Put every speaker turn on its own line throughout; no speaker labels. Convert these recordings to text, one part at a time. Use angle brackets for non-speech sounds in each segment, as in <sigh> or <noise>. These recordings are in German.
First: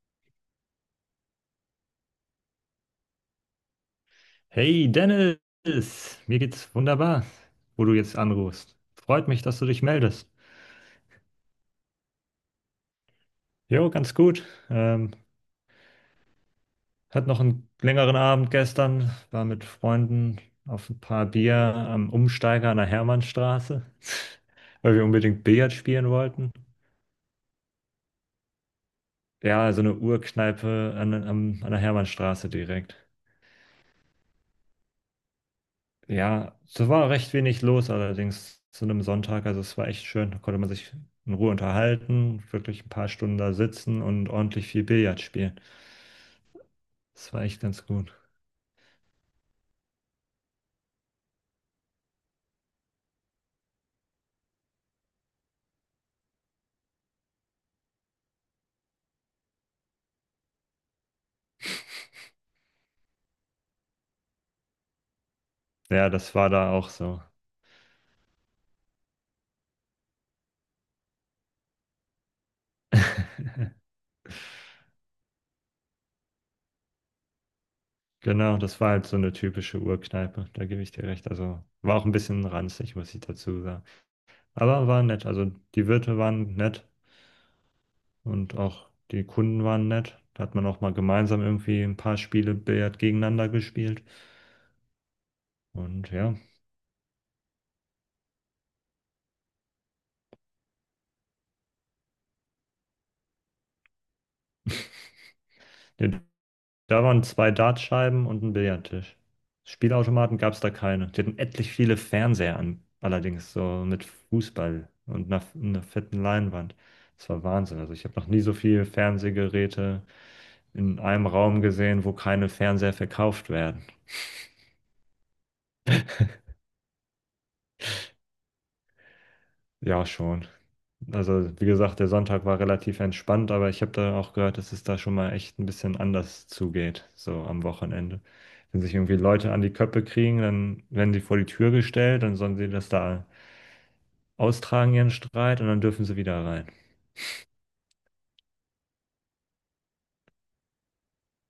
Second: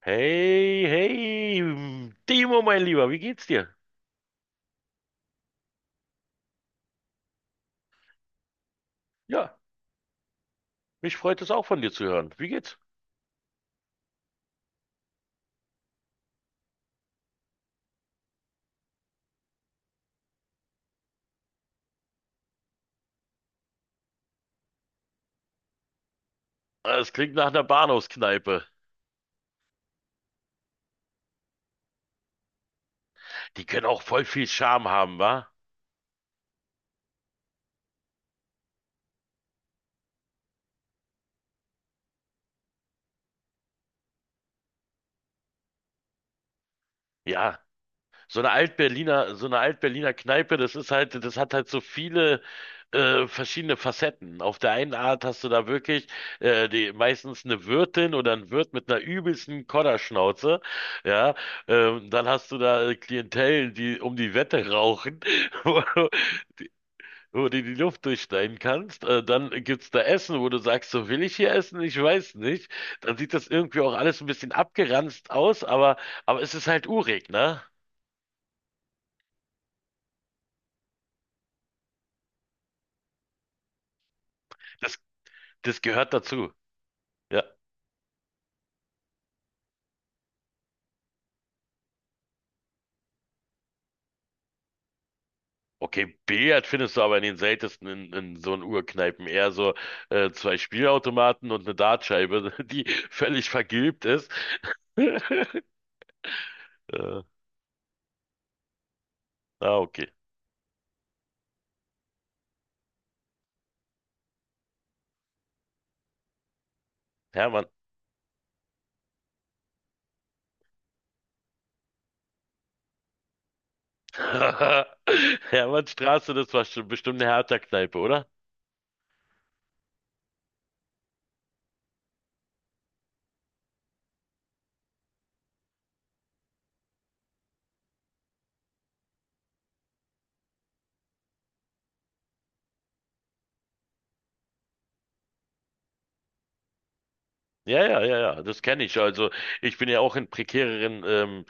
Hey, hey, Timo, mein Lieber, wie geht's dir?
Hey Dennis, mir geht's wunderbar, wo du jetzt anrufst. Freut mich,
Ja,
dass du dich meldest.
mich freut es auch von dir zu hören. Wie geht's?
Jo, ganz gut. Ähm, Hat noch einen längeren Abend gestern, war mit Freunden auf ein paar Bier am Umsteiger an der Hermannstraße, <laughs> weil wir unbedingt Billard spielen wollten.
Ah, es klingt nach einer Bahnhofskneipe.
Ja, so eine Urkneipe an der Hermannstraße direkt.
Die können auch voll viel Charme haben, wa?
Ja, es war recht wenig los allerdings zu einem Sonntag. Also es war echt schön. Da konnte man sich in Ruhe unterhalten, wirklich ein paar Stunden da sitzen und ordentlich viel Billard spielen. Das war
Ja,
echt ganz gut.
so eine Alt-Berliner Kneipe, das ist halt, das hat halt so viele verschiedene Facetten. Auf der einen Art hast du da wirklich die, meistens eine Wirtin oder ein Wirt mit einer übelsten Kodderschnauze. Ja, dann hast du da Klientel, die um die Wette rauchen.
Ja,
<laughs>
das war da auch so.
Wo du die Luft durchschneiden kannst. Dann gibt's da Essen, wo du sagst, so will ich hier essen? Ich weiß nicht. Dann sieht das irgendwie
<laughs>
auch alles ein bisschen abgeranzt aus, aber es ist halt urig, ne?
Genau, das war halt so eine typische Urkneipe, da gebe ich dir recht. Also war auch ein bisschen ranzig, muss ich dazu sagen. Aber
Das,
war nett. Also
das
die
gehört
Wirte
dazu.
waren nett
Ja.
und auch die Kunden waren nett. Da hat man auch mal gemeinsam irgendwie ein paar Spiele Billard gegeneinander gespielt. Und
Okay,
ja,
Billard findest du aber in den seltensten in so einen Urkneipen. Eher so zwei Spielautomaten und eine Dartscheibe, <laughs> die völlig vergilbt ist. <laughs>
da
Äh,
waren zwei Dartscheiben und ein Billardtisch.
okay.
Spielautomaten gab es da keine. Die hatten etlich viele Fernseher an, allerdings so mit Fußball und einer fetten Leinwand. Das war
Hermann.
Wahnsinn. Also ich habe noch nie so viele Fernsehgeräte in einem Raum gesehen, wo keine Fernseher verkauft werden.
<laughs> Hermannstraße, das war schon bestimmt eine Hertha-Kneipe, oder?
Ja, schon. Also, wie gesagt, der Sonntag war relativ entspannt, aber ich habe da auch gehört, dass es da schon mal echt ein bisschen anders zugeht, so am Wochenende. Wenn sich irgendwie Leute an die Köppe kriegen, dann werden sie vor die Tür gestellt, dann sollen sie das da austragen, ihren Streit, und dann dürfen sie wieder rein.
Ja, ja, ja, ja, das kenne ich. Also ich bin ja auch in prekäreren ähm,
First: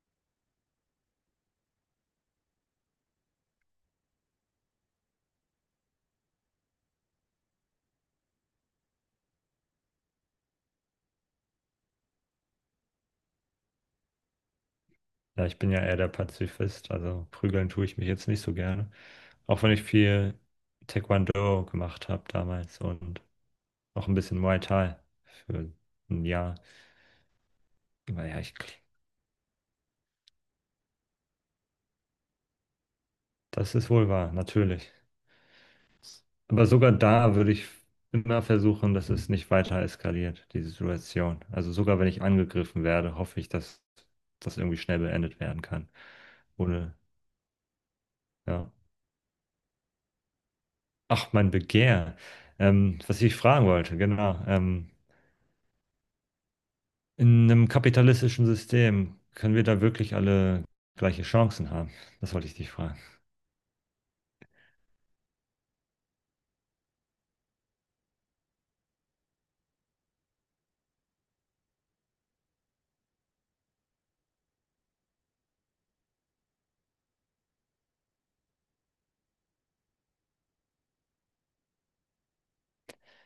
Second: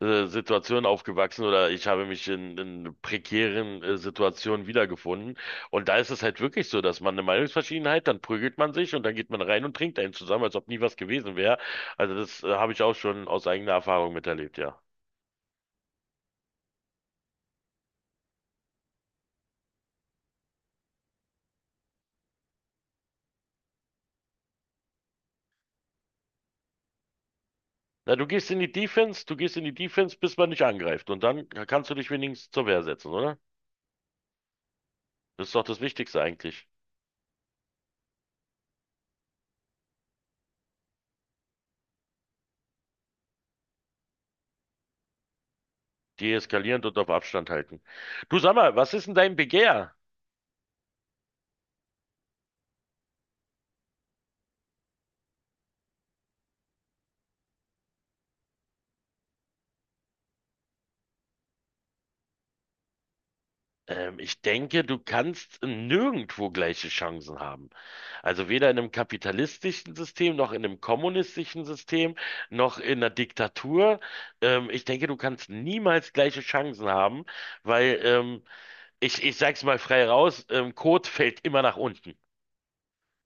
äh, Situationen aufgewachsen oder ich habe mich in prekären Situationen wiedergefunden. Und da ist es halt wirklich so, dass man eine Meinungsverschiedenheit, dann prügelt man sich und dann geht man rein und trinkt einen zusammen, als ob nie was gewesen wäre. Also das habe ich auch schon aus eigener Erfahrung miterlebt, ja.
Ja, ich bin ja eher der Pazifist, also prügeln tue ich mich jetzt nicht so gerne. Auch wenn ich viel Taekwondo gemacht habe damals und auch ein bisschen Muay Thai für ein Jahr.
Na, du
Naja,
gehst
ich,
in die Defense, du gehst in die Defense, bis man dich angreift und dann kannst du dich wenigstens zur Wehr setzen, oder?
das ist wohl wahr, natürlich.
Das ist doch das Wichtigste eigentlich.
Aber sogar da würde ich immer versuchen, dass es nicht weiter eskaliert, diese Situation. Also sogar wenn ich angegriffen werde, hoffe ich, dass das irgendwie schnell beendet werden kann.
Deeskalierend
Ohne,
und auf Abstand halten. Du sag
ja.
mal, was ist denn dein Begehr?
Ach, mein Begehr. Was ich fragen wollte, genau. In einem kapitalistischen System können wir da wirklich alle gleiche Chancen haben? Das wollte ich dich fragen.
Ich denke, du kannst nirgendwo gleiche Chancen haben. Also weder in einem kapitalistischen System, noch in einem kommunistischen System, noch in einer Diktatur. Ich denke, du kannst niemals gleiche Chancen haben, weil ich sag's mal frei raus, Kot fällt immer nach unten.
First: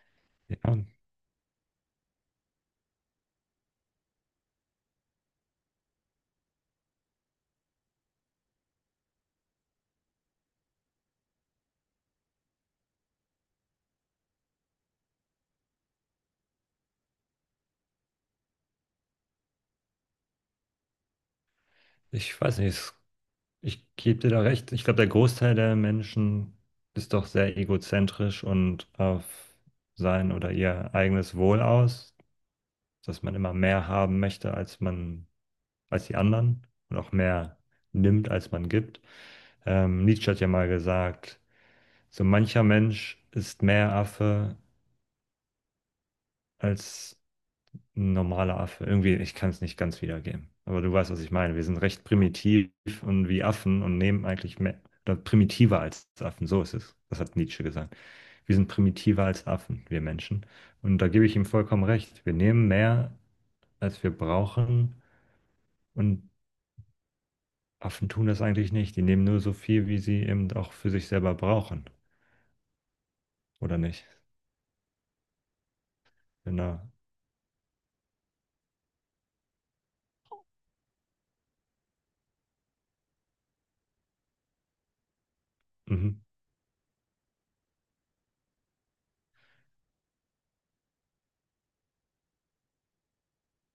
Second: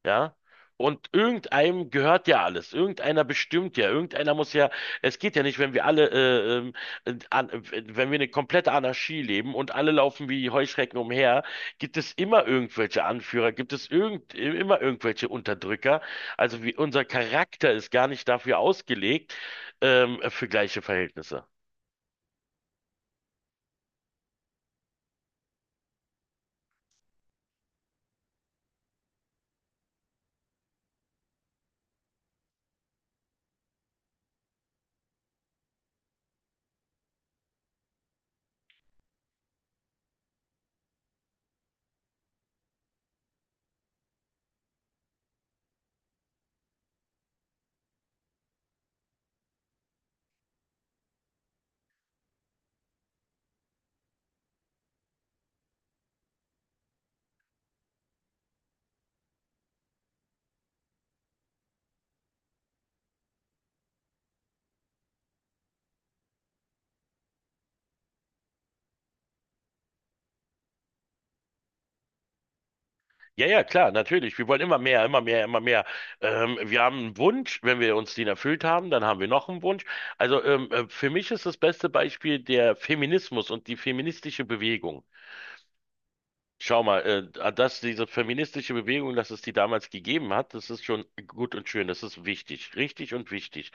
Ja?
Ja,
Und irgendeinem gehört ja alles. Irgendeiner bestimmt ja. Irgendeiner muss ja. Es geht ja nicht, wenn wir alle, äh, an, äh, wenn wir eine komplette Anarchie leben und alle laufen wie Heuschrecken umher, gibt es immer irgendwelche Anführer, gibt es immer irgendwelche Unterdrücker. Also unser Charakter ist gar nicht dafür ausgelegt, für gleiche Verhältnisse.
ich weiß nicht. Es Ich gebe dir da recht. Ich glaube, der Großteil der Menschen ist doch sehr egozentrisch und auf sein oder ihr eigenes Wohl aus, dass man immer mehr haben möchte, als die anderen und auch mehr nimmt, als man gibt. Nietzsche hat ja mal gesagt, so mancher Mensch ist mehr Affe, als ein normaler Affe. Irgendwie, ich kann es nicht ganz wiedergeben. Aber du weißt, was ich meine. Wir sind recht primitiv und wie Affen und nehmen eigentlich mehr, oder primitiver als Affen. So ist es. Das hat Nietzsche gesagt. Wir sind primitiver als Affen, wir Menschen. Und da gebe ich ihm vollkommen recht. Wir nehmen mehr, als wir brauchen. Und Affen tun das eigentlich nicht. Die nehmen nur so viel, wie sie eben auch für sich selber brauchen.
Ja, ja,
Oder
klar,
nicht?
natürlich. Wir wollen immer mehr, immer mehr, immer mehr. Wir
Genau.
haben einen Wunsch, wenn wir uns den erfüllt haben, dann haben wir noch einen Wunsch. Also für mich ist das beste Beispiel der Feminismus und die feministische Bewegung.
Mhm.
Schau mal, dass diese feministische Bewegung, dass es die damals gegeben hat, das ist schon gut und schön, das ist wichtig, richtig und wichtig.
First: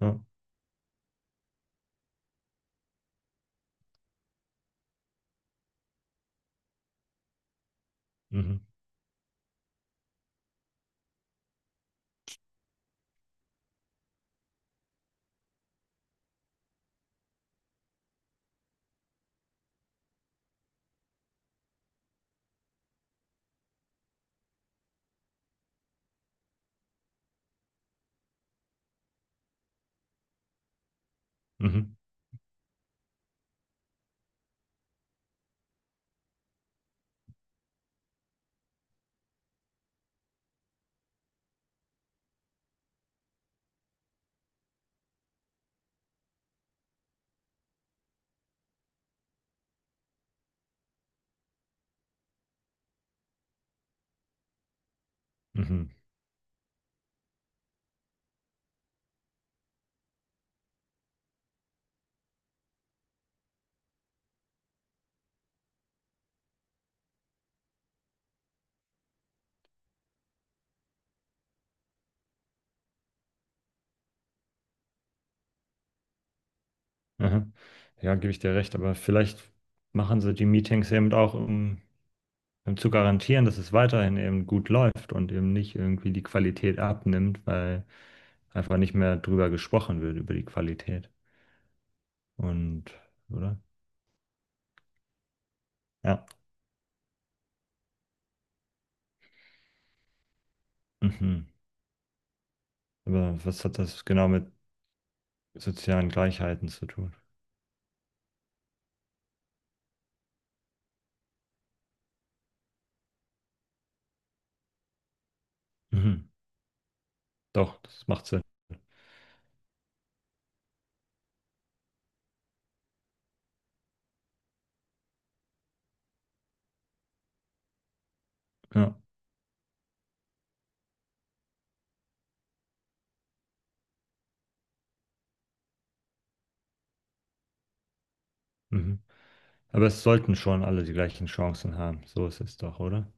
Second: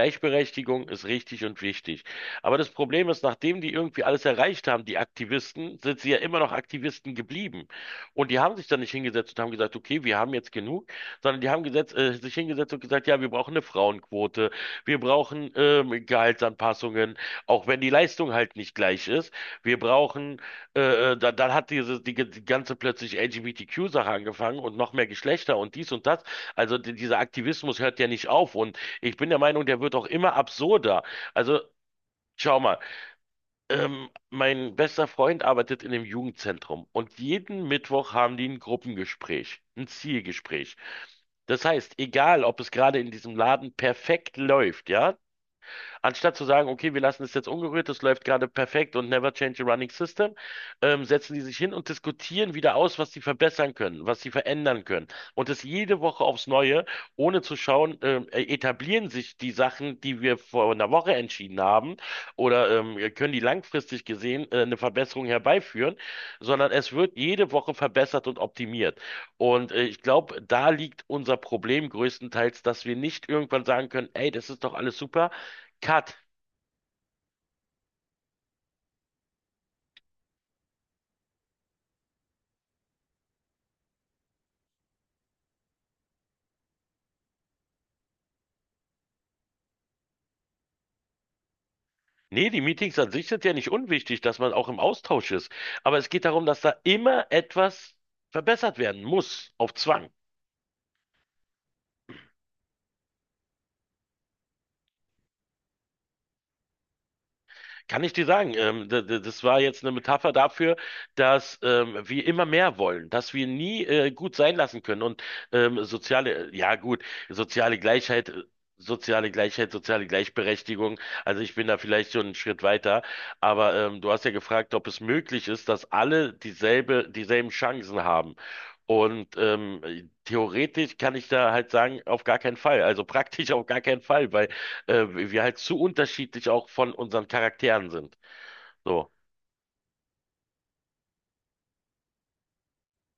Ja.
ist richtig und wichtig. Aber das Problem ist, nachdem die irgendwie alles erreicht haben, die Aktivisten, sind sie ja immer noch Aktivisten geblieben. Und die haben
Mhm.
sich dann nicht hingesetzt und haben gesagt, okay, wir haben jetzt genug, sondern die haben sich hingesetzt und gesagt, ja, wir brauchen eine Frauenquote, wir brauchen Gehaltsanpassungen, auch wenn die Leistung halt nicht gleich ist. Wir brauchen dann hat diese die ganze plötzlich LGBTQ-Sache angefangen und noch mehr Geschlechter und dies und das. Also dieser Aktivismus hört ja nicht auf und ich bin der Meinung, der wird auch immer absurder. Also
Mhm.
schau mal, mein bester Freund arbeitet in einem Jugendzentrum und jeden Mittwoch haben die ein Gruppengespräch, ein Zielgespräch. Das heißt, egal, ob es gerade in diesem Laden perfekt läuft, ja, anstatt zu sagen, okay, wir lassen es jetzt ungerührt, das läuft gerade perfekt und never change a running system, setzen die sich hin und diskutieren wieder aus, was sie verbessern können, was sie verändern können. Und das
Mhm. Mhm.
jede Woche aufs Neue, ohne zu schauen, etablieren sich die Sachen, die wir vor einer Woche entschieden haben, oder können die langfristig gesehen eine Verbesserung herbeiführen, sondern es wird jede Woche verbessert und optimiert. Und ich glaube, da liegt unser Problem größtenteils, dass wir nicht irgendwann sagen können, ey, das ist doch alles super. Cut.
Aha. Ja, gebe ich dir recht, aber vielleicht machen sie die Meetings eben auch, um, um zu garantieren, dass es weiterhin eben gut läuft und eben nicht irgendwie die Qualität abnimmt, weil einfach nicht mehr drüber gesprochen wird, über die Qualität.
Nee, die
Und,
Meetings an sich sind ja
oder?
nicht unwichtig, dass man auch im Austausch ist. Aber es geht
Ja.
darum, dass da immer etwas verbessert werden muss, auf Zwang.
Mhm. Aber was hat das genau mit sozialen Gleichheiten zu tun?
Kann ich dir sagen, das war jetzt eine Metapher dafür, dass wir immer mehr wollen, dass wir nie gut sein lassen können und
Mhm.
soziale, ja gut, soziale
Doch, das macht
Gleichheit,
Sinn.
soziale Gleichheit, soziale Gleichberechtigung. Also ich bin da vielleicht schon einen Schritt weiter, aber du hast ja gefragt, ob es möglich ist, dass alle dieselbe, dieselben Chancen haben.
Ja.
Und theoretisch kann ich da halt sagen, auf gar keinen Fall, also praktisch <laughs> auf gar keinen Fall, weil wir halt zu unterschiedlich auch von unseren Charakteren sind.
Mhm.
So.
Aber es sollten schon alle die gleichen Chancen haben. So ist es doch, oder?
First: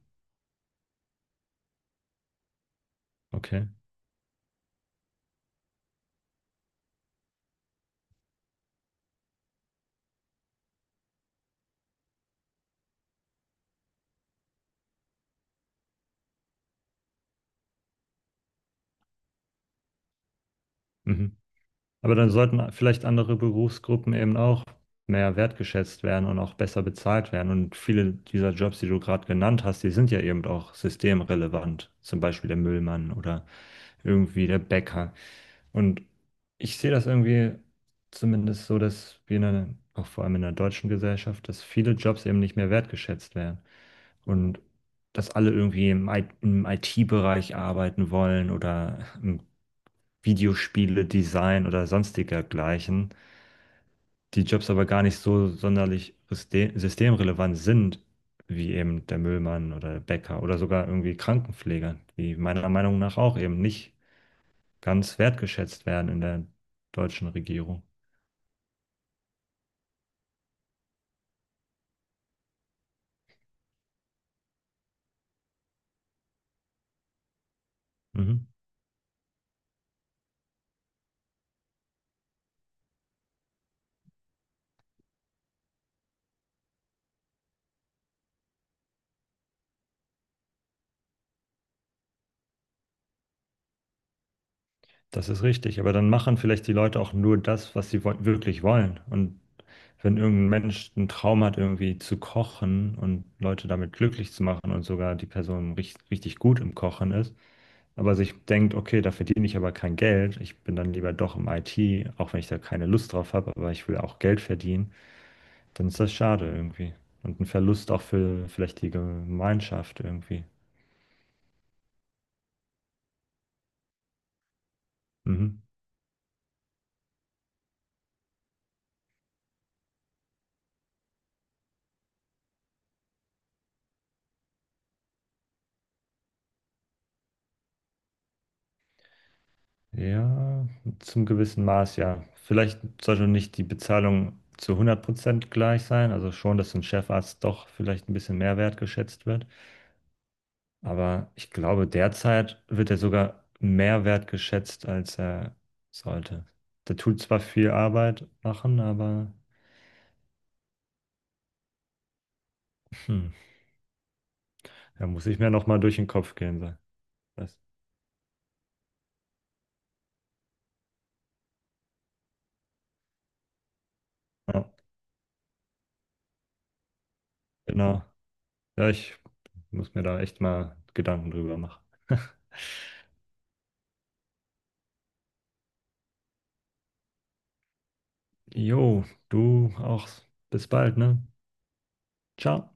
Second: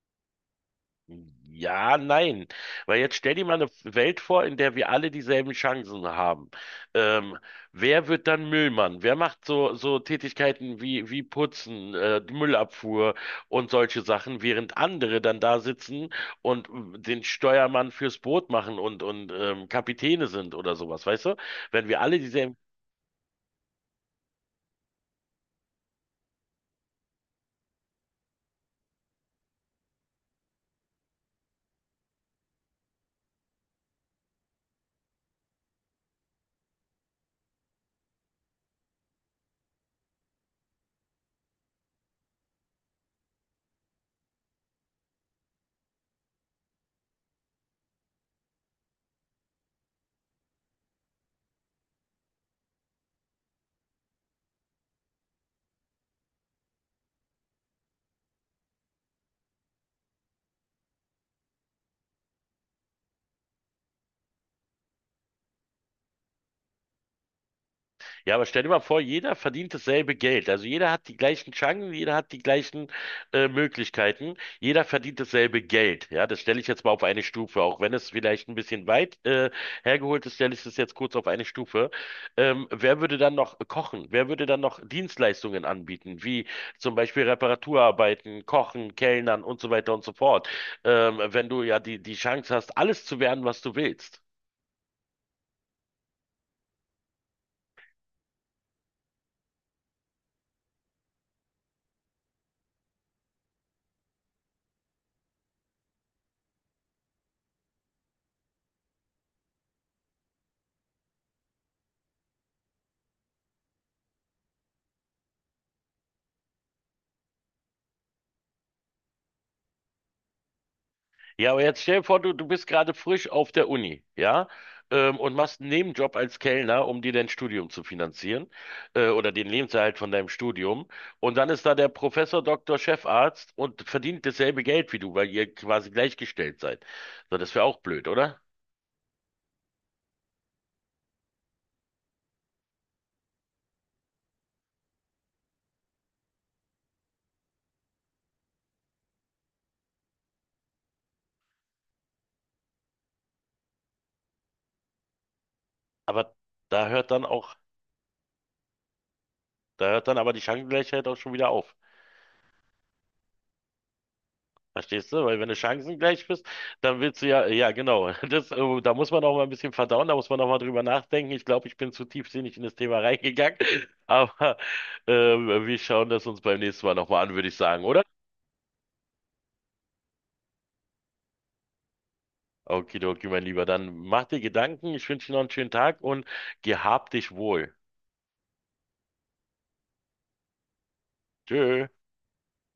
Ja, nein. Weil jetzt stell dir mal
Okay.
eine Welt vor, in der wir alle dieselben Chancen haben. Ähm, Wer wird dann Müllmann? Wer macht so, so Tätigkeiten wie Putzen, die Müllabfuhr und solche Sachen, während andere dann da sitzen und den Steuermann fürs Boot machen und Kapitäne sind oder sowas, weißt du?
Mhm.
Wenn wir
Aber
alle
dann
dieselben —
sollten vielleicht andere Berufsgruppen eben auch mehr wertgeschätzt werden und auch besser bezahlt werden. Und viele dieser Jobs, die du gerade genannt hast, die sind ja eben auch systemrelevant. Zum Beispiel der Müllmann oder irgendwie der Bäcker. Und ich sehe das irgendwie zumindest so, dass wir in einer, auch vor allem in der deutschen Gesellschaft, dass viele Jobs eben nicht mehr wertgeschätzt werden. Und dass alle irgendwie im IT-Bereich arbeiten wollen oder im Videospiele, Design oder sonstiger gleichen, die Jobs aber gar nicht so sonderlich systemrelevant sind, wie eben der Müllmann oder der Bäcker oder sogar irgendwie Krankenpfleger, die meiner Meinung nach auch eben nicht ganz wertgeschätzt werden in der deutschen Regierung.
ja, aber stell dir mal vor, jeder verdient dasselbe Geld. Also jeder hat die gleichen Chancen, jeder hat die gleichen Möglichkeiten, jeder verdient dasselbe Geld. Ja, das stelle ich jetzt mal auf eine Stufe, auch wenn es
Mhm.
vielleicht ein bisschen weit hergeholt ist, stelle ich das jetzt kurz auf eine Stufe. Wer würde dann noch kochen? Wer würde dann noch Dienstleistungen anbieten, wie zum Beispiel Reparaturarbeiten, Kochen, Kellnern und so weiter und so fort? Wenn du ja die, die Chance hast, alles zu werden, was du willst.
Das ist richtig, aber dann machen vielleicht die Leute auch nur das, was sie wirklich wollen. Und wenn irgendein Mensch einen Traum hat, irgendwie zu kochen und Leute damit glücklich zu machen und sogar die Person richtig gut im Kochen ist, aber sich denkt, okay, da verdiene ich aber kein Geld, ich bin dann lieber doch im IT, auch wenn ich da keine Lust drauf habe, aber ich will auch Geld verdienen, dann ist das schade irgendwie. Und ein Verlust auch für vielleicht die Gemeinschaft irgendwie.
Ja, aber jetzt stell dir vor, du bist gerade frisch auf der Uni, ja, und machst
Mhm.
einen Nebenjob als Kellner, um dir dein Studium zu finanzieren, oder den Lebenserhalt von deinem Studium. Und dann ist da der Professor, Doktor, Chefarzt und verdient dasselbe Geld wie du, weil ihr quasi gleichgestellt seid. So, das wäre auch blöd, oder?
Ja, zum gewissen Maß, ja. Vielleicht sollte nicht die Bezahlung zu 100% gleich sein, also schon, dass ein Chefarzt doch vielleicht ein bisschen mehr wertgeschätzt wird. Aber ich glaube, derzeit wird er sogar mehr wertgeschätzt, als er
Aber
sollte.
da
Der
hört
tut
dann
zwar
auch,
viel Arbeit machen, aber
da hört dann aber die Chancengleichheit auch schon wieder auf.
hm, er
Verstehst du?
muss
Weil
ich
wenn
mir
du
nochmal durch den
chancengleich
Kopf
bist,
gehen so.
dann willst du ja,
Das,
ja genau, <laughs> da muss man auch mal ein bisschen verdauen, da muss man auch mal drüber nachdenken. Ich glaube, ich bin zu tiefsinnig in das Thema reingegangen, <laughs> aber
ja,
äh, wir schauen das uns beim nächsten Mal nochmal an, würde ich sagen, oder?
genau. Ja, ich muss mir da echt mal Gedanken drüber machen. <laughs>
Okidoki, mein Lieber, dann mach dir Gedanken, ich wünsche dir noch einen schönen Tag und gehab dich wohl.
Jo, du auch. Bis bald, ne?
Tschö.
Ciao.